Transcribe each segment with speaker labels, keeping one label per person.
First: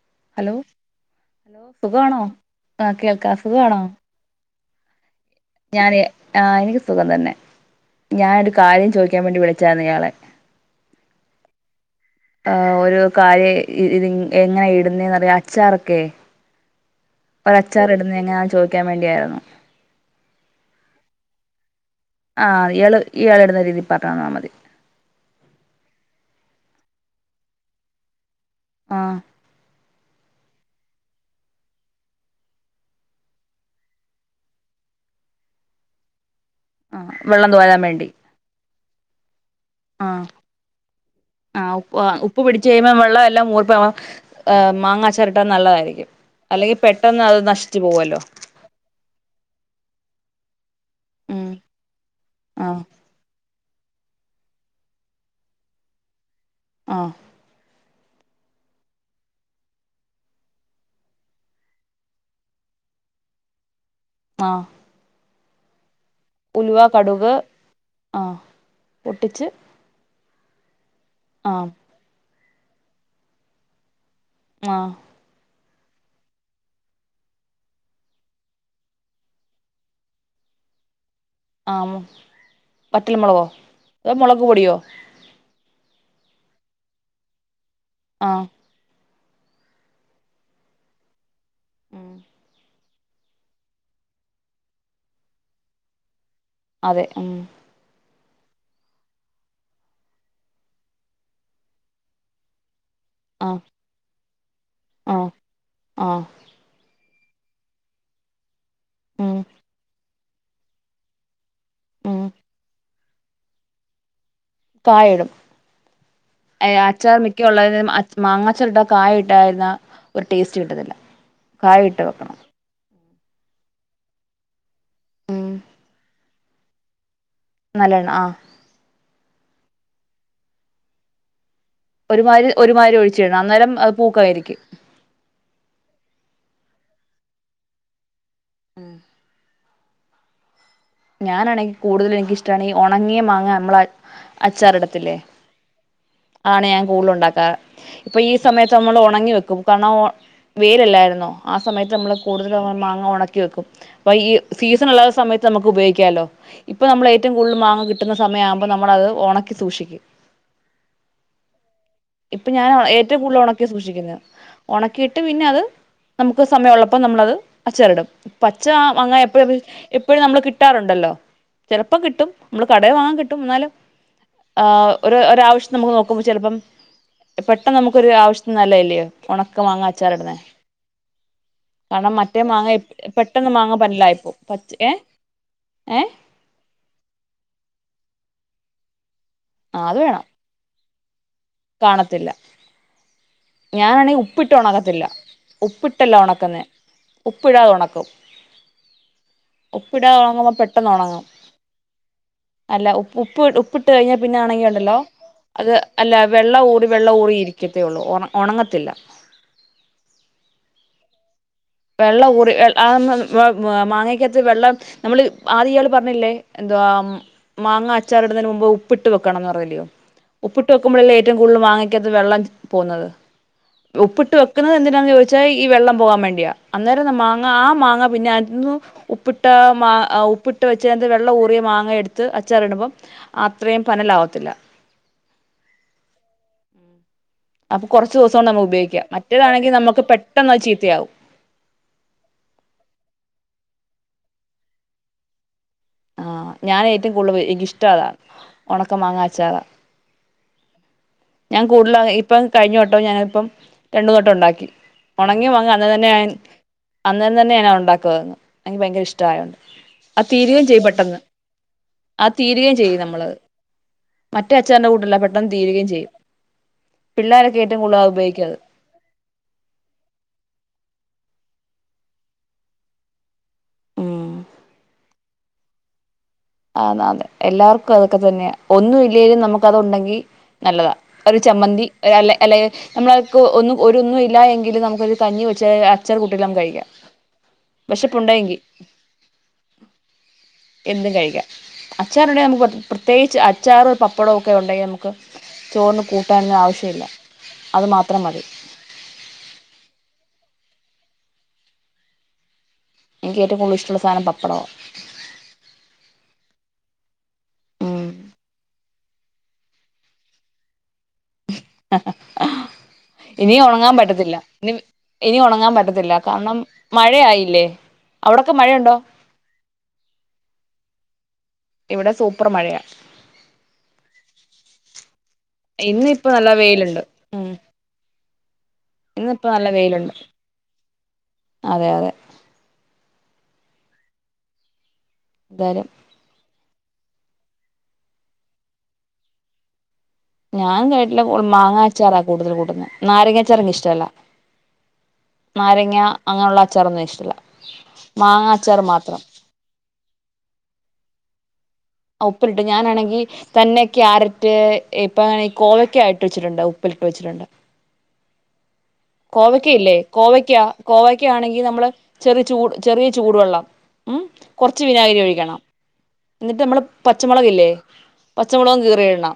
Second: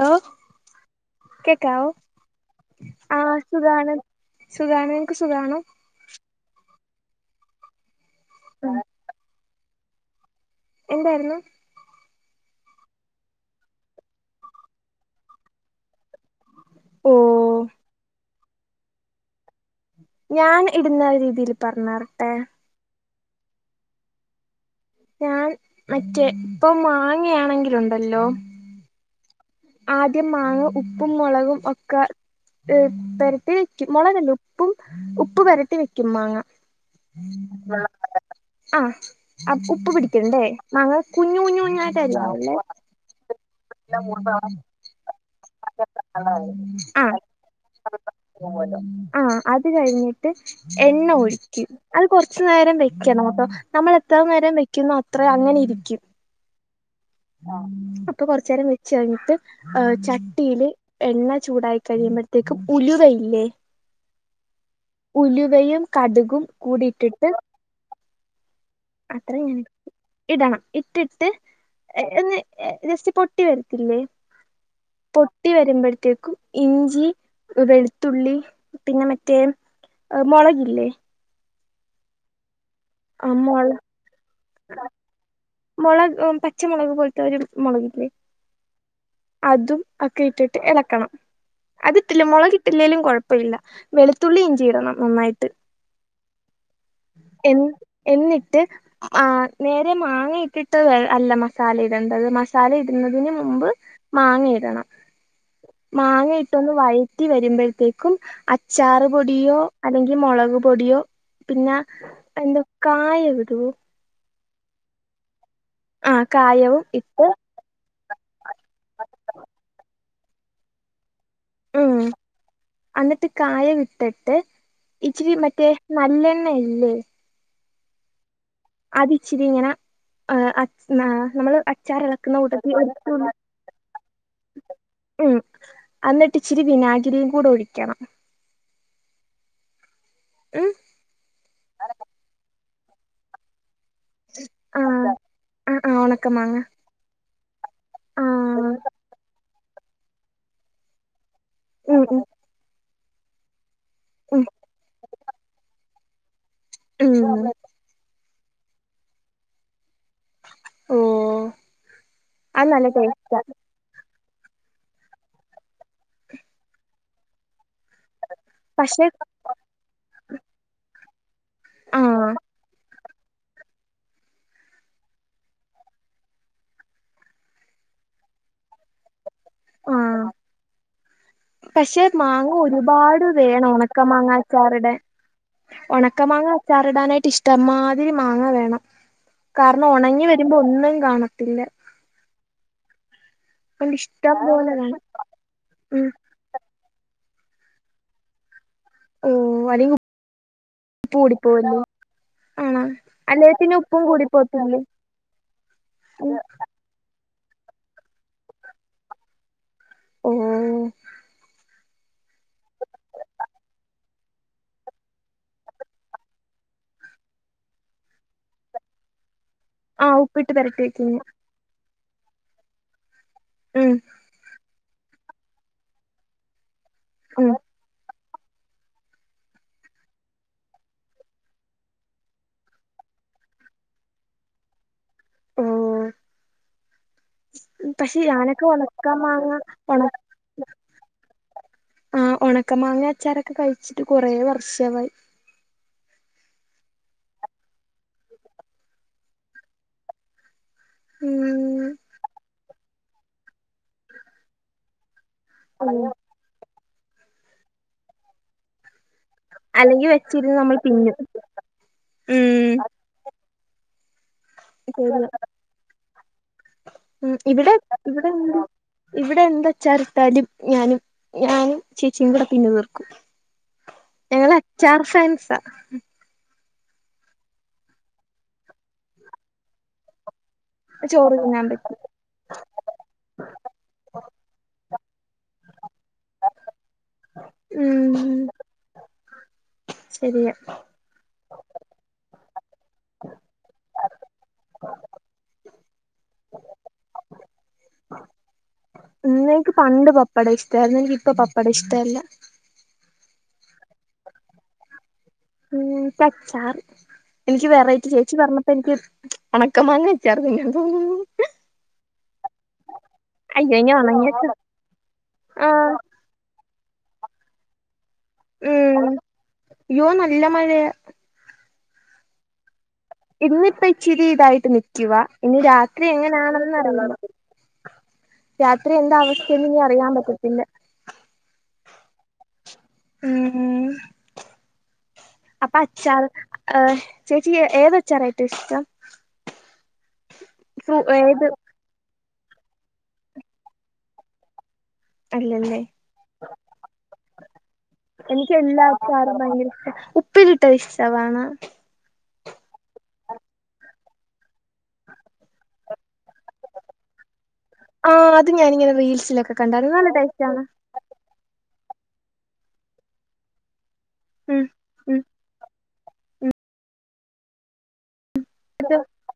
Speaker 1: Law
Speaker 2: hello
Speaker 1: കേക്കാവോ
Speaker 2: സുഖമാണോ ആ കേൾക്കാ
Speaker 1: ആഹ്
Speaker 2: സുഖമാണോ
Speaker 1: സുഖാണ് സുഖാണ് സുഖാണോ
Speaker 2: ഞാന് ആഎനിക്ക് സുഖം തന്നെ ഞാനൊരു കാര്യം ചോദിക്കാൻ വേണ്ടി വിളി റ്റ്ഇയാളെ
Speaker 1: എന്തായിരുന്നു
Speaker 2: ആ ഒരു കാര്യ ഇത് എങ്ങനെയ ഇടുന്നേന്നറിയാൻ അച്ചാറൊക്കെ ഒരു അച്ചാർ ഇടുന്നെങ്ങനാ ചോദിക്കാൻ വേണ്ടിയായിരുന്നു
Speaker 1: ഞാൻ ഇടുന്ന രീതിയിൽ പറ പർഞ്ഞതരട്ടെ
Speaker 2: ഇയാളിടുന്ന രീതിയിൽ പറഞ്ഞ്തന്നാൽ മതി
Speaker 1: ഞാൻ മറ്റേ ഇപ്പൊ മാങ്ങയാണെങ്കില് ഉണ്ടല്ലോ
Speaker 2: ആ
Speaker 1: ആദ്യം മാങ്ങ ഉപ്പും മുളകും ഒക്കെ പെരട്ടി വെക്കും മുളകല്ല ഉപ്പും ഉപ്പ് പെരട്ടി വെക്കും മാങ്ങ
Speaker 2: ആ വെള്ളം തോരാൻ വേണ്ടി
Speaker 1: ആഹ് അപ് ഉപ്പ്
Speaker 2: ആ
Speaker 1: പിടിക്കണ്ടേ മാങ്ങ കുഞ്ഞു കുഞ്ഞു
Speaker 2: ആ
Speaker 1: കുഞ്ഞാ
Speaker 2: ഉപ്പ് ഉപ്പ്
Speaker 1: യിട്ടരിയാവുള്ളെ
Speaker 2: ഏഹ് മാങ്ങാ
Speaker 1: ആ
Speaker 2: അത് നശിച്ചു പോവല്ലോ
Speaker 1: ആഹ് അത് കഴിഞ്ഞിട്ട് എണ്ണ
Speaker 2: ഉം
Speaker 1: ഒഴിക്കും അത് കൊറച്ചു
Speaker 2: ആ
Speaker 1: നേരം വെക്കണോട്ടോ നമ്മൾ എത്ര നേരം വെക്കുന്നോ അത്ര അങ്ങനെ ഇരിക്കും
Speaker 2: ആഹ്
Speaker 1: അപ്പൊ കൊറച്ച് നേരം വെച്ച് കഴിഞ്ഞിട്ട് ചട്ടീല് എണ്ണ ചൂടായി കഴിയുമ്പഴ്ത്തേക്കും ഉലുവയില്ലേ
Speaker 2: ആഹ്
Speaker 1: ഉലുവയും കടുകും കൂടിട്ടിട്ട്
Speaker 2: ആ പൊട്ടിച്ച്
Speaker 1: അത്രയും ഇടണം ഇട്ടിട്ട്
Speaker 2: ആഹ്
Speaker 1: എന്ന് ജസ്റ്റ് പൊട്ടി വരത്തില്ലേ
Speaker 2: ആഹ്
Speaker 1: പൊട്ടി വെ വെരുമ്പഴ്ത്തേക്കും ഇഞ്ചി വെളുത്തുള്ളി പിന്നെ മറ്റേ ഏ മുളകില്ലേ
Speaker 2: ആം വറ്റൽ
Speaker 1: ആ
Speaker 2: മുളകോ
Speaker 1: മുള
Speaker 2: അതോഹ് മൊള കൂടിയോ
Speaker 1: മുളക് ഉം പച്ചമുളക് പോലത്തെ ഒരു മുളക്
Speaker 2: ആഹ്
Speaker 1: അതും ഒക്കെ ഇട്ടിട്ട് എളക്കണം അതിട്ടില്ല മുളകിട്ടില്ലെലും കൊഴപ്പില്ല വെളുത്തുള്ളീം ഇഞ്ചിം ഇടണം നന്നായിട്ട്
Speaker 2: അതെ ഉം
Speaker 1: എ എന്നിട്ട് ആ നേരെ മാങ്ങ ഇട്ടിട്ട് അല്ല മസാല ഇടണ്ടത് മസാല ഇട്ട് ന്നതിന്
Speaker 2: ആഹ്
Speaker 1: മുമ്പ് മാങ്ങ ഇടണം
Speaker 2: ആഹ് ആഹ്
Speaker 1: മാങ്ങയിട്ടൊന്ന് വഴ റ്റി വരുമ്പഴ്ത്തേക്കും അ
Speaker 2: ഉം
Speaker 1: ച്ചാറ്പൊടിയോ അല്ലെങ്കി ഈ മുളക് പൊടിയോ പിന്ന
Speaker 2: ഉം
Speaker 1: എന്ത്‌ കായമിടൊ
Speaker 2: കായ ഇടും
Speaker 1: ആ
Speaker 2: ഏഹ്
Speaker 1: കായവും
Speaker 2: അച്ചാർ
Speaker 1: ഇട്ട്
Speaker 2: മിക്കള്ളേനും അച് മാങ്ങച്ചാറിട്ടാ കായ ഇട്ടായിരുന്ന ഒരു ടേസ്റ്റ് കിട്ടത്തില്ല കായം
Speaker 1: ഉം
Speaker 2: ഇട്ട് വെക്കണം
Speaker 1: എന്നിട്ട് കായം ഇട്ടിട്ട് ഇച്ചിരി
Speaker 2: ഉം
Speaker 1: മറ്റേ നല്ലണ്ണ നെല്ല്
Speaker 2: നല്ലണ്ണ ആഹ്
Speaker 1: അത് ഇച്ചിരി ഇങ്ങന ആഹ് നമ്മള് ചാറളക്കുന്ന
Speaker 2: ഒരുമാതിരി
Speaker 1: കൂട്ടത്തിൽ
Speaker 2: ഒരുമാതിരി
Speaker 1: ഉ
Speaker 2: ഒഴിച്ചിടണം അന്നേരം അത് പൂക്കായിരിക്കും
Speaker 1: ഉം അന്നിട്ട് ഇച്ചിരി വിനാകി ഇച്ചിരിയും കൂടെ ഒഴിക്കണം
Speaker 2: ഉം
Speaker 1: മ്
Speaker 2: ഞാനാണെങ്കിൽ കൂടുതല് എനിക്ക് ഇഷ്ടാണെങ്കിൽ ഒണങ്ങിയ മാങ്ങ നമ്മള
Speaker 1: ആ
Speaker 2: അച്ചാറിടത്തില്ലേ
Speaker 1: ആ ആ ഉണക്കമാങ്ങ
Speaker 2: ആണ് ഞാന് കൂളും ഉണ്ടാക്കാ ഇപ്പൊ
Speaker 1: ആ
Speaker 2: ഈ സമയത്ത് നമ്മൾ ഒണങ്ങി വെക്കും കണോ വേരല്ലായിരുന്നോ ആ സമയത്ത്
Speaker 1: ഉം
Speaker 2: നമ്മള്
Speaker 1: ഉം
Speaker 2: കൂടുതല് [unintelligible] മാ ഒണക്കി വെക്കും അപ്പം ഈ
Speaker 1: ഉം
Speaker 2: സീസണുള്ള സമയത്ത് നമുക്ക് ഉപയോ ക്ക്യാല്ലോ ഇപ്പം നമ്മള് ഏറ്റവും
Speaker 1: ഉം
Speaker 2: കുടുതൽ മാങ്ങ കിട്ടുന്ന സമയാവുമ്പോൾ നമ്മള് അത് ഒണക്കി സൂക്ഷിക്കും
Speaker 1: ഉം
Speaker 2: ഇപ്പം ഞാൻ ഏറ്റവും
Speaker 1: ടേസ്റ്റാ
Speaker 2: കൂടുതൽ ഒണക്കി സൂക്ഷിക്കുന്നെ ഒണക്കിയിട്ട് പിന്നെ അത് നമുക്ക് സമയ ഉള്ളപ്പോ നമ്മളത് അച്ചാറിടും പച്ച
Speaker 1: പക്ഷെ
Speaker 2: മാങ്ങ എപ്പഴു എപ്പഴു എപ്പഴും നമക്ക് കിട്ടാറുണ്ടല്ലോ
Speaker 1: ആ
Speaker 2: ചെലപ്പം കിട്ടും നമ്മള് കടേ വാങ്ങാൻ കിട്ടും എന്നാലും ആ ഒരു ഒരാവശ്യത്തിന് നമുക്ക് നോക്കുമ്പോ ചിലപ്പം പെട്ടെന്ന് നമുക്കൊരു ആവശ്യത്തിന് നല്ലെയല്ലിയോ
Speaker 1: ആഹ് പക്ഷെ
Speaker 2: കാരണം മറ്റേ
Speaker 1: മാങ്ങ ഒരുപാട്
Speaker 2: പെട്ടെന്ന്
Speaker 1: വേണം
Speaker 2: മാങ്ങ
Speaker 1: ഉണക്ക മാങ്ങ
Speaker 2: പന്നലായിപ്പോവും പച്ച
Speaker 1: അച്ചാറിടാൻ
Speaker 2: ഏഹ് ഏഹ്
Speaker 1: ഉണക്ക മാങ്ങ അച്ചാറിടാനായിട്ട് ഇഷ്ടം മാതിരി മാങ്ങ വേ ണം കാരണം
Speaker 2: ആഹ് അത് വേണം
Speaker 1: ഒണങ്ങി വരുമ്പോ ഒന്നും കാണ
Speaker 2: കാണത്തില്ല
Speaker 1: അതുകൊണ്ട്
Speaker 2: ഞാനാണെങ്കിൽ
Speaker 1: ഇഷ്ടം
Speaker 2: ഉപ്പിട്ട്
Speaker 1: പോലെ വേണം
Speaker 2: ഒണക്കത്തില്ല
Speaker 1: ഉം
Speaker 2: ഉപ്പിട്ടല്ല ഒണക്കുന്നെ ഉപ്പിടാതെ ഒണക്കും
Speaker 1: ഓ അല്ലെങ്കി
Speaker 2: ഉപ്പിടാതെ ഉണങ്ങുമ്പോ പെട്ടെന്ന്
Speaker 1: ഉപ്പ്
Speaker 2: ഒണങ്ങും
Speaker 1: കൂടിപ്പോവല്ലോ ആണോ
Speaker 2: അല്ല ഉപ്പ് ഉപ്പ്
Speaker 1: അല്ലെ പിന്നെ
Speaker 2: ഉപ്പിട്ട്
Speaker 1: ഉപ്പും
Speaker 2: കഴിഞ്ഞാ പിന്നെ
Speaker 1: കൂടിപ്പോവത്തില്ലേ
Speaker 2: ആണങ്കിലുണ്ടല്ലോ അത് അല്ല
Speaker 1: ഉം
Speaker 2: വെള്ള ഊറി വെള്ള ഊറിയിരിക്കും ത്തേ ഉള്ളൂ ഉണങ്ങത്തില്ല.
Speaker 1: ഓ.
Speaker 2: വെള്ളം ഊറി [unintelligible] മാങ്ങക്കകത്ത് വെള്ളം നമ്മള് ആദ്യം ഇയാള് പറഞ്ഞില്ലേ എന്തുവാ മാങ്ങ അച്ചാർ ഇടുന്നതിന് മുമ്പ് ഉപ്പിട്ട് വെക്കണംന്ന്. [unintelligible] അല്ലിയോ
Speaker 1: ആ
Speaker 2: ഉപ്പിട്ട്
Speaker 1: പെരട്ടി വെക്കും
Speaker 2: വെക്കുമ്പഴല്ലേ
Speaker 1: ഞാൻ.
Speaker 2: ഏറ്റവും കൂടുതൽ മാങ്ങ ത്ത് വെള്ളം പോന്നത്
Speaker 1: ഉം
Speaker 2: ഉപ്പിട്ട് വെ എന്തിനാണെന്ന് ചോദിച്ചാ ഈ വെള്ളം പോകാൻ വേണ്ടിയാ അന്നേരം ന്ന മാങ്ങ
Speaker 1: ഉം
Speaker 2: ആ മാങ്ങ പിന്നെ ഉപ്പിട്ട മാ ഉപ്പിട്ട് വെച്ചതിന്റെ വെള്ളം ഊറിയ മാങ്ങ എടുത്ത് അച്ചാർ ഇടുമ്പം അത്രയും പന്നലാവത്തില്ല.
Speaker 1: മ്
Speaker 2: അപ്പൊ കുറച്ച്
Speaker 1: പക്ഷെ
Speaker 2: ദിവസം കൊണ്ട്
Speaker 1: ഞാനൊക്കെ
Speaker 2: നമുക്ക് ഉപയോഗിക്കാം
Speaker 1: ഉണക്ക മാങ്ങ
Speaker 2: മറ്റേതാണെങ്കിൽ
Speaker 1: ഒണ
Speaker 2: നമുക്ക് പെട്ടെന്ന് അത് ചീത്തയാവും
Speaker 1: ആഹ് ഉണക്ക മാങ്ങ അച്ചാറൊക്കെ കഴി വച്ചിട്ട് കൊറേ വർഷവായി
Speaker 2: ആഹ്, ഞാൻ ഏറ്റവും കൂടുതൽ [unintelligible] ഇഷ്ടം അതാ ഉണക്ക മാങ്ങ അച്ചാറാ. ഞാൻ
Speaker 1: ഉം
Speaker 2: കൂടുതലാ ഇപ്പൊ കഴിഞ്ഞോ ഇപ്പ ഞാനിപ്പം രണ്ടൂ [unintelligible] ട്ടം ഉണ്ടാക്കി. ഉണങ്ങ്യ മാങ്ങ അന്ന് തന്നെ ഞാൻ അന്നേരം തന്നെ ഞാനത് ഉണ്ടാക്കു [unintelligible] എനിക്ക് ഭയങ്കര ഇഷ്
Speaker 1: അല്ലെങ്കി വെച്ചിരുന്ന് നമ്മള്
Speaker 2: പെട്ടെന്ന് ആഹ് തീരുകയും ചെയ്യും നമ്മളത്. മറ്റേ അച്ചാറിന്റെ കൂട്ടല്ല
Speaker 1: [unintelligible]
Speaker 2: പെട്ടെന്ന് തീരുകയും ചെയ്യും പിള്ളേരൊക്കെ
Speaker 1: ഇവിടെ
Speaker 2: ഏറ്റവും കൂടുതൽ അത് ഉപയോഗിക്കും
Speaker 1: ഇവിടെന്ത്
Speaker 2: അത്
Speaker 1: ഇവിടെ എന്ത് അച്ചാറിട്ടാലും ഞാനും ഞാനും ചേച്ചിം കൂടെ തിന്നു തീർക്കും.
Speaker 2: ഉം
Speaker 1: ഞങ്ങള് അച്ചാർ ഫ്രൻസാ.
Speaker 2: [unintelligible] എല്ലാവർക്കും അതൊക്കെ തന്നെയാ ഒന്നും ഇല്ലേലും നമുക്ക് അത് ഉണ്ടെങ്കീ നല്ലതാ
Speaker 1: ചോറ്
Speaker 2: ഒരു
Speaker 1: തിന്നാൻ
Speaker 2: ചമ്മന്തി
Speaker 1: പറ്റും
Speaker 2: അല്ലെ അല്ലെ നമ്മളക്ക് ഒന്നും ഒരു ഒന്നും ഇല്ല എങ്കിലും നമുക്കൊരു കഞ്ഞി വെച്ച് അച്ചാർ കൂട്ടിയെല്ലാം കഴിക്കാം.
Speaker 1: ഉം
Speaker 2: വിശപ്പുണ്ടെങ്കിൽ
Speaker 1: ശരിയാ.
Speaker 2: എന്തും കഴിക്കാം അച്ചാറുണ്ടെ നമുക്ക് പ്രത്യേകിച്ച് അച്ചാറും പപ്പടവൊക്കെ ഉണ്ടെങ്കി നമുക്ക് ചോറിന് കൂ കൂട്ടാന് ആവശ്യല്ല. അതു മാത്രം മതി.
Speaker 1: ഉം എനിക്ക് പണ്ട് പപ്പടം ഇഷ്ടയിരുന്നു എനിക്ക് ഇപ്പ പപ്പടം ഇഷ്ടല്ല.
Speaker 2: എനിക്ക് ഏറ്റവും കൂടുതൽ ഇഷ്ടള്ള സാധനം പാപ്പടവാ.
Speaker 1: ഉം അച്ചാർ എനിക്ക്
Speaker 2: ഉം
Speaker 1: വെറൈറ്റി ചേച്ചി പറഞ്ഞപ്പോ എനിക്ക് ഒണക്കമാങ്ങ അച്ചാറ് തിന്നാൻ തോന്നുന്നു.
Speaker 2: ഇനി
Speaker 1: അയ്യോ
Speaker 2: ഉണങ്ങാൻ
Speaker 1: ഒണങ്ങിയ
Speaker 2: പറ്റത്തില്ല ഇനി ഇനി ഉണങ്ങാൻ
Speaker 1: ആഹ്
Speaker 2: പറ്റത്തില്ല കാരണം മഴ ആയില്ലേ
Speaker 1: ഉം യ്യോ നല്ല മഴയാ
Speaker 2: ഇവിടെ സൂപ്പറ് മഴയാ
Speaker 1: ഇന്നിപ്പ ഇച്ചിരി ഇതായിട്ട് നിക്കുവാ ഇനി രാത്രി
Speaker 2: ഇന്നിപ്പോ നല്ല
Speaker 1: എങ്ങനാണെന്ന്
Speaker 2: വെയിലുണ്ട്
Speaker 1: അറിയണം
Speaker 2: ഉം
Speaker 1: രാത്രി എന്താ
Speaker 2: ഇന്നിപ്പോ നല്ല
Speaker 1: അവസ്ഥയെന്ന് ഇനി അറിയാൻ
Speaker 2: വെയിലുണ്ട്
Speaker 1: പറ്റത്തില്ല
Speaker 2: അതെ അതെ
Speaker 1: ഉം
Speaker 2: എന്തായാലും
Speaker 1: അപ്പച്ചാറ് ഏഹ് ചേച്ചി ഏത് അച്ചാറാ ഏറ്റോം ഇഷ്ടം
Speaker 2: ഞാൻ
Speaker 1: ഫ്രൂ
Speaker 2: കേട്ടില്ല കോള്
Speaker 1: ഏത്
Speaker 2: മാങ്ങാച്ചാറ കൂടുതൽ കൂട്ടുന്നെ നാരങ്ങ അച്ചാർ എനിക്ക് ഇഷ്ടല്ല
Speaker 1: അല്ലല്ലേ
Speaker 2: നാരങ്ങ അങ്ങനെള്ള അച്ചാറൊന്നും ഇഷ്ടല്ല മാങ്ങ
Speaker 1: എനിക്ക്
Speaker 2: അച്ചാർ മാത്രം
Speaker 1: എല്ലാച്ചാറും ഭയങ്കര ഇഷ്ട ഉപ്പിലിട്ടത് ഇഷ്ട്ടവാണോ
Speaker 2: ഉപ്പിലിട്ട് ഞാനാണെങ്കി തന്നെ ക്യാരറ്റ് ഇപ്പങ്ങനെ കോവക്കയ ട്ട് വെച്ചിട്ടുണ്ട് ഉപ്പിലിട്ട് വെച്ചിട്ടുണ്ട്
Speaker 1: ആഹ് അത് ഞാനിങ്ങനെ റീൽസിലൊക്കെ
Speaker 2: കോവക്കയില്ലേ
Speaker 1: കണ്ടായിരുന്നു നല്ല
Speaker 2: കോവക്ക
Speaker 1: ടേസ്റ്റാണ്
Speaker 2: കോവക്കയാണെങ്കി നമ്മള് ചെറു ചൂട് ചെറിയ ചൂട് വെള്ളം ഉം കൊറച്ച് വിനാഗരി ഒഴിക്കണം ന്നിട്ട് നമ്മള് പച്ചമുളകില്ലേ പച്ചമോളകും കീറി ഇടണം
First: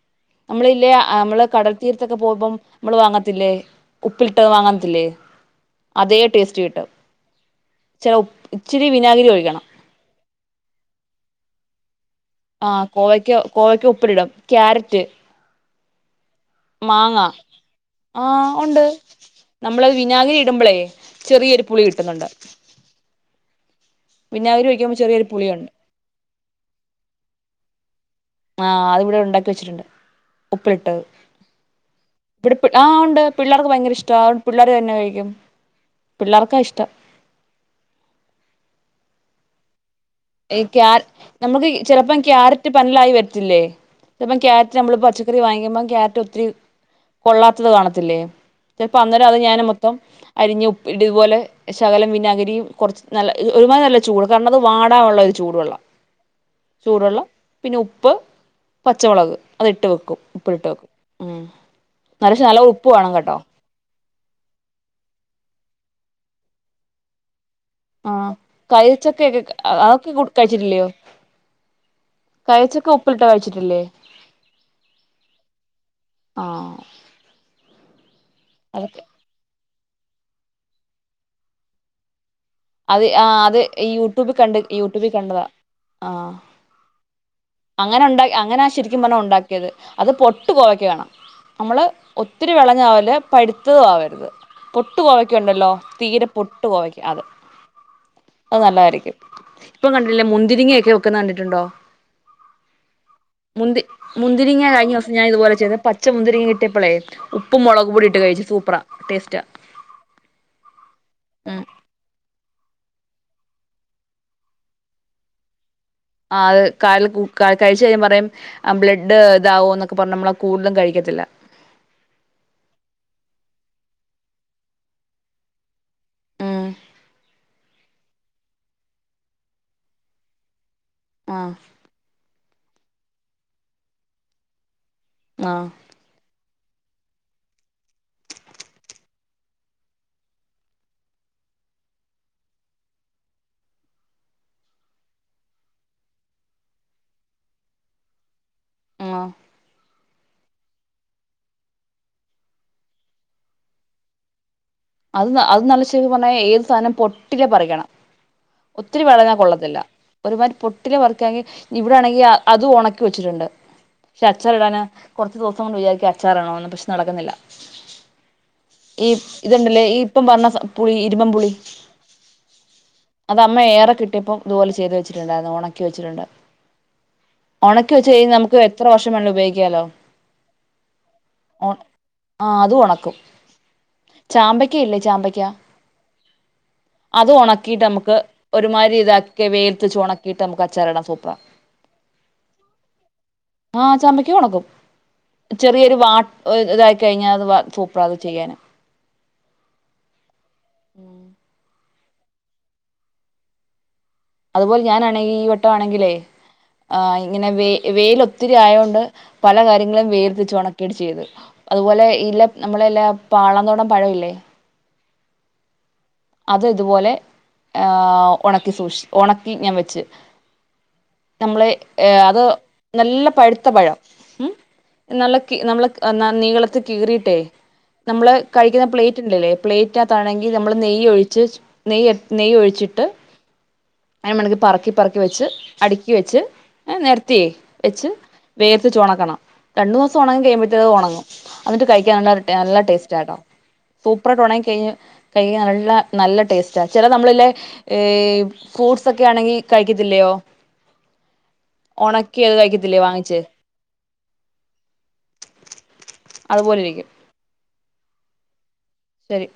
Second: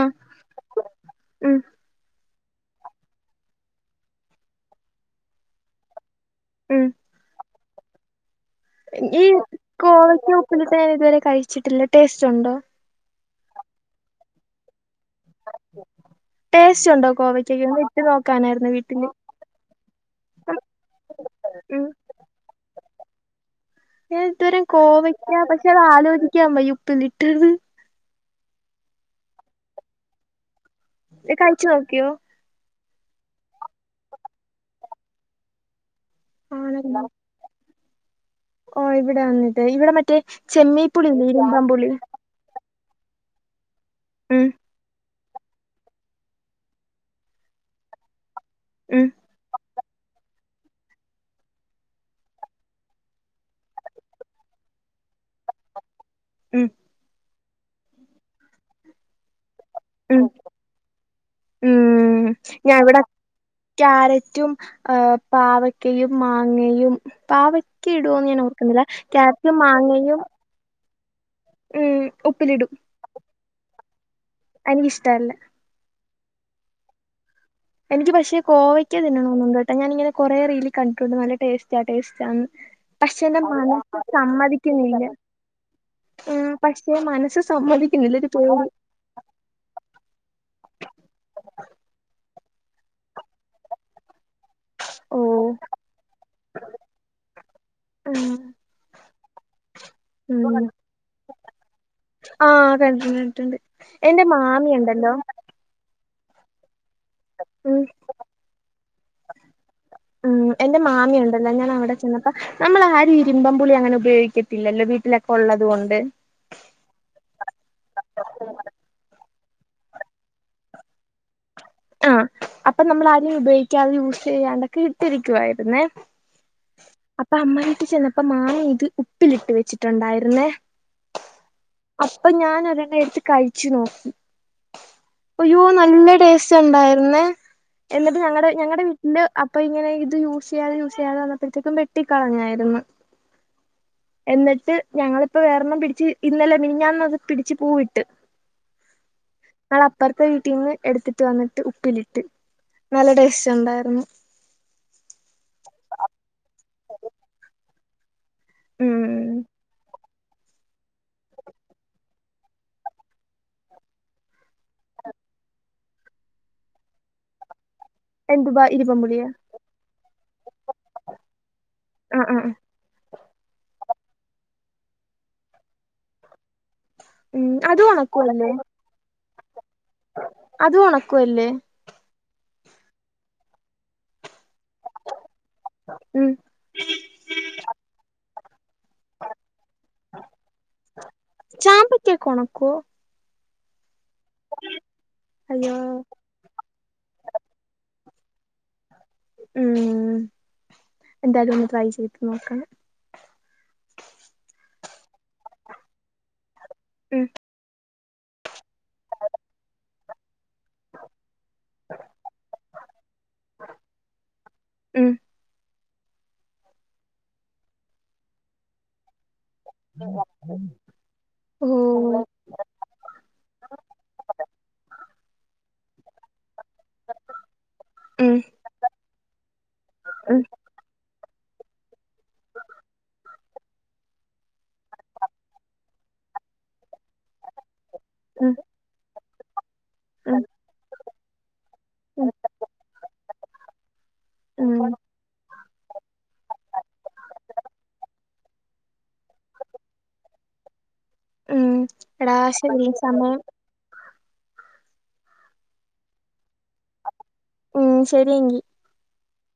Speaker 1: ആഹ്
Speaker 2: നമ്മള് ഇല്ലേ നമ്മള്
Speaker 1: ഉം
Speaker 2: കടൽ തീരത്തൊക്കെ പോകുമ്പം നമ്മള് വാങ്ങത്തില്ലേ ഉപ്പിലിട്ട വാങ്ങത്തില്ലേ അതേ ടേസ്റ്റ് കിട്ടും
Speaker 1: ഉം
Speaker 2: ഇചാര ഉ ഇച്ചിരി
Speaker 1: ഈ
Speaker 2: വിനാഗിരി ഒഴിക്കണം
Speaker 1: കോവക്ക ഉപ്പിലിട്ടത് ഞാൻ ഇതുവരെ കഴിച് ച്ചിട്ടില്ല
Speaker 2: ആ കോവയ്ക്ക കോവയ്ക്ക ഉപ്പിലിടും ക്യാരറ്റ്
Speaker 1: ടേസ്റ്റ് ഉണ്ടോ
Speaker 2: മാങ്ങ
Speaker 1: കോവയ്ക്കക്ക് ഒന്ന് ഇട്ട്
Speaker 2: ആ
Speaker 1: നോക്കാനായിരുന്നു
Speaker 2: ഒണ്ട്
Speaker 1: വീട്ടില്
Speaker 2: നമ്മളത് വിനാഗിരി ഇടുമ്പോളേ ചെറിയൊരു
Speaker 1: ഉം
Speaker 2: പുളി കിട്ടുന്നൊണ്ട്
Speaker 1: ഞാൻ ഇതുവരെ
Speaker 2: ചെറിയൊരു
Speaker 1: കോവയ്ക്ക പക്ഷെ
Speaker 2: പുളിയുണ്ട്
Speaker 1: അത് ആലോചിക്കാ വയ്യ ഉപ്പിലിട്ടത്
Speaker 2: ആഹ് അത് ഇവിടെ ഒണ്ടാക്കി വെച്ചിട്ടുണ്ട്
Speaker 1: ഇത് കഴിച്ചു നോക്കിയോ
Speaker 2: ആഹ് ഇണ്ട് പിള്ളേർക്ക് ഭയങ്കര ഇഷ്ടവാ പിള്ളേര് തന്നെ കഴിക്കും പിള്ളേർക്കാ ഇഷ്ടം
Speaker 1: ആണല്ലേ ഓ ഇവിടെ ന്നിട്ട ഇവടെ മ
Speaker 2: ഈ ക്യാ നമുക്ക് ചിലപ്പം ക്യാര [unintelligible] ഇപ്പ
Speaker 1: ഉം
Speaker 2: ക്യറ്റ് [unintelligible] [unintelligible] വാങ്ങുമ്പം കാരറ്റ് ഒത്തിരി കൊള്ളാത്തത് കാണത്തില്ലേ ചിലപ്പോ
Speaker 1: ഉം
Speaker 2: അന്നേരം അത് ഞാന് മൊത്തം അരിഞ്ഞ് ഉപ്പ ഇ ഇതുപോലെ ശകലം വിനഗരിയും കുറച്ച് നല്ല ഒരുമാതി നല്ല ചൂട് കാരണം വാ [unintelligible] ചൂടുവെള്ളം
Speaker 1: ഉം
Speaker 2: ചൂടള്ള പിന്നെ ഉപ്പ് പച്ചമുളക് അത് ഇട്ട് വെക്കും
Speaker 1: ഉം
Speaker 2: ഉപ്പ് ഇട്ട് വെക്കും മ്
Speaker 1: ഉം
Speaker 2: നരശ നല്ല ഉപ്പ് വേണം കേട്ടോ
Speaker 1: റ്റും ആ പാവക്കയും മാങ്ങയും പാവ
Speaker 2: ആ കഴിച്ചൊക്കെ ഇട് അതൊക്കെ
Speaker 1: മാങ്ങയും
Speaker 2: കുട് കഴിച്ചിട്ടില്ലയോ
Speaker 1: ഉം
Speaker 2: കഴിച്ചൊക്കെ ഉപ്പിലിട്ടാ കഴിച്ചിട്ടില്ലേ
Speaker 1: എനിക്കിഷ്ടവല്ല
Speaker 2: ആഹ്
Speaker 1: എനിക്ക് പക്ഷേ കോവയ്ക്ക തിന്നനോന്ന്ണ്ട് ഞാന്ങ്ങനെ കൊറെ റീല് കണ്ടിട്ടുണ്ട് നല്ല ടേസ്റ്റ ടേസ്റ്റന്ന്
Speaker 2: അത് ആ അത് യൂട്യൂബിൽ കണ്ട
Speaker 1: സമ്മതിക്കുന്നില്ല
Speaker 2: യൂട്യൂബിൽ കണ്ടതാ ആ
Speaker 1: ആഹ് പക്ഷെ മനസ്സ് സമ്മതിക്കുന്നില്ല
Speaker 2: അങ്ങനെണ്ട
Speaker 1: ഒരു
Speaker 2: അങ്ങനെ
Speaker 1: പേടി
Speaker 2: ശരിക്കും പർഞ്ഞാ ഉണ്ടാക്കിയത് അത് പൊട്ടു പോവേക്ക് വേണം നമ്മള് ഒത് ത്തിരി വിളഞ്ഞാവല് പയ്‌ത്തതും ആവര്ത് പൊട്ട്
Speaker 1: ഓ
Speaker 2: കോവയ്ക്കുണ്ടല്ലോ തീരെ പൊട്ട് കോവയ്ക്ക അത്
Speaker 1: ആഹ്
Speaker 2: അത് നല്ലതായിരിക്കും ഇപ്പൊ കണ്ടില്ല
Speaker 1: ഉം
Speaker 2: മുന്തിരിങ്ങൊക്കെ വെക്കുന്ന കണ്ടിട്ടുണ്ടോ
Speaker 1: ആഹ് കണ്ടിട്ടുണ്ട് കണ്ടിട്ടുണ്ട്
Speaker 2: മുന്തി
Speaker 1: എന്റെ
Speaker 2: മുന്തിരിങ്ങ
Speaker 1: മാമി
Speaker 2: കഴിഞ്ഞോസം
Speaker 1: ഉണ്ടല്ലോ
Speaker 2: ഞാൻ ഇതുപോലെ ചെയ്ത പച്ച മുന്തിരിയും കിട്ടിയപ്പളെ ഉപ്പും
Speaker 1: ഉം
Speaker 2: മുളക് പൊടി ഇട്ട് കഴിച് സൂപ്പറാ ടേസ്റ്റ ഉം
Speaker 1: ചെന്നപ്പം നമ്മളാരും ഇരുമ്പം പുളി അങ്ങനെ ഉപയോഗിക്കത്തില്ലല്ലോ വീട്ടിലൊക്കെ ഉള്ളത് കൊണ്ട്
Speaker 2: ആ അത് [unintelligible] കഴിച്ചയ്‌ഞാ പറയും ബ്ലഡ് ഇണ്ടാവോ എന്നൊക്കെ പറഞ്ഞ് നമ്മളാ കൂടുതല് കഴിക്കത്തില്ല.
Speaker 1: ആ അപ്പൊ നമ്മൾ ആരും ഉപയോഗിക്കാതെ യൂസ് ചെയ്യാണ്ടൊക്കെ ഇട്ടിരിക്കുവായിരുന്നേ
Speaker 2: ഉം
Speaker 1: അപ്പൊ അമ്മ വീട്ട് ചെന്നപ്പോ മാങ്ങ ഇത് ഉപ്പിലിട്ട് വെച്ചിട്ടുണ്ടായിരുന്നേ
Speaker 2: ആഹ്
Speaker 1: അപ്പൊ ഞാനൊരു അത് എടുത്ത് കഴിച്ചു നോക്കി. ഇയ്യോ
Speaker 2: ആഹ്
Speaker 1: നല്ല ടേസ് ച്ച്ണ്ടായിരുന്നേ എന്നിട്ട് ഞങ്ങടെ ഞങ്ങടെ വീട്ടില് അപ്പ ഇങ്ങനെ ഇത് യൂസ് ചെയ്യാതെ യൂസ് ചെയ്യാതെ വന്നപ്പോഴത്തേക്കും വെട്ടിക്കളഞ്ഞായിരുന്നു, എന്നിട്ട് ഞങ്ങളിപ്പോ വേറൊണ്ണം പിടിച്ച് ഇന്നലെ മിൻഞ്ഞാന്ന് അത് പിടിച്ച് പൂവിട്ട്.
Speaker 2: ആഹ്
Speaker 1: ങ്ങളപ്പർ ത്തെ വീട്ടീന്ന് എടുത്തിട്ട് ഇട്ട് വന്നിട്ട് ഉപ്പിലിട്ട് നല്ല ടേസ്റ്റ് ഒണ്ടായിരുന്നു
Speaker 2: അത് അത് നല്ലച്ചേ പറഞ്ഞ ഏ സാധനം പൊട്ടികെ പറിക്കണം ഒത്തിരി വെളഞ്ഞാ
Speaker 1: ഉം
Speaker 2: കൊള്ളത്തില്ല ഒരുമാതിരി പൊട്ടില വർക്കാെങ്കിൽ ഇവിടൊണെങ്കിൽ അതും ഉണക്കി വച്ചിട്ടുണ്ട് പക്ഷെ അച്ചാർ ഇടാൻ കുറച്ച ദിവസം കൊണ്ട് വിചാരിക്ക അച്ചാർണോന്ന് പക്ഷെ നടക്കുന്നില്ല
Speaker 1: എന്ത്പാ ഇര്മ്പൻപുളിയാ
Speaker 2: എ ഇപ്പം പറഞ്ഞ സ പുളി ഇരുമ്പംപുളി
Speaker 1: ആ ആ
Speaker 2: അത് അമ്മ ഏറെ കിട്ടിയപ്പോം ഇതുപോലെ ചെയ്തു വെച്ചിട്ടുണ്ടായിരുന്നു ഉണക്കി വച്ചിട്ടുണ്ട്
Speaker 1: ഉം അത്
Speaker 2: ഒണക്കി വെച്ച്
Speaker 1: ഒണക്കുവല്ലേ
Speaker 2: കഴിഞ്ഞാനമുക്ക് എത്ര വർഷ മണ് ഉപയോ
Speaker 1: അത് ഉണക്കു അല്ലേ
Speaker 2: ആ അതും ഒണക്കും ചാമ്പയ്ക്ക ഇല്ലേ ചാമ്പയ്ക്ക
Speaker 1: ഉം
Speaker 2: അത് ഒണക്കീട്ട് നമ്മക്ക് ഒരുമാതിരി ഇതാക്കി വേൽത്തെച്ച് ഒണക്കീട്ട് നമുക്ക് അച്ചാറിടാൻ സൂപ്പറാ
Speaker 1: ചാമ്പക്കൊക്കെ ഒണക്കുവോ
Speaker 2: ആ ചാമ്പക്കേം ഒണക്കും
Speaker 1: അയ്യോ
Speaker 2: ചെറിയൊരു വാ ഇതായി കഴിഞ്ഞാ അത് പ്രത് ചെയ്യാന്
Speaker 1: ഉം എന്തായാലും ഒന്ന് ട്രൈ ചെയ് നോക്കണം
Speaker 2: അതുപോെലെ ഞാനാണെങ്കി ഈ വട്ടമാണെങ്കിലേ ആ
Speaker 1: ഉം
Speaker 2: ഇങ്ങനെ വെ വെയിൽ ഒത്തിരി ആയോണ്ട് പല കാര്യങ്ങളും വെയ്ല ച്ചെ ഒണക്കിട്ട് ചെയ്ത് അതുപോലെ ഇല്ല നമ്മളല്ല പാളന്തോടം പഴമില്ലേ
Speaker 1: ഉം
Speaker 2: അത് ഇതുപോലെ ഏ ഒണക്കി സൂക്ഷി ഒണ ഇ ഞാൻ വെച്ച് നമ്മളെ
Speaker 1: ഓ
Speaker 2: ഏ അത് നല്ല പഴുത്ത പഴം ഉം നല്ല കീ നമ്മള് ന നീള ത്ത് കീറീട്ടേ നമ്മള്
Speaker 1: ഉം
Speaker 2: കഴിക്ക്ണ പ്ലേറ്റ്ണ്ടലെ പ്ലേറ്റിനകത്താണെങ്കി
Speaker 1: ഉം
Speaker 2: നമ്മള് നെയ്യ് ഒഴിച്ച് നെയ നെയ്യ് ഒഴിച്ചിട്ട് അതിന് മെണങ്കി പറക്കി പറക്കി വെച്ച് അടുക്കി വെച്ച് നിരത്തിയേ വെച്ച് വേയ്ത്ത്ട്ട് ഒണക്കണം രണ്ട്
Speaker 1: ഉം
Speaker 2: ദിവസാണങ്ങികയ്മ്പേത്തിനത് ഒണങ്ങും അന്നിട്ട് കഴിക്കാൻള്ള നല്ല ടേസ്റ്റ് ആട്ടോ സൂപ്പർഡ്രോണായി കയ്ഞ്ഞ്
Speaker 1: ഉം
Speaker 2: ഏയ്യ് അള്ള നല്ല ടേസ്റ്റാ ചെല നമ്മള്ല്ലേ ഏ ഫ്രൂട്സ് ഒക്കെ ആണെങ്കി കഴിക്കത്തില്ലയോ
Speaker 1: ഉം എടാ
Speaker 2: ഒണക്കി അത്
Speaker 1: ശരി
Speaker 2: കഴിക്കത്തില്ലേ
Speaker 1: സമയം
Speaker 2: വാങ്ങിച്ച് അതുപോലെ രിക്കും
Speaker 1: ഉം ശരിയങ്കി
Speaker 2: ശരി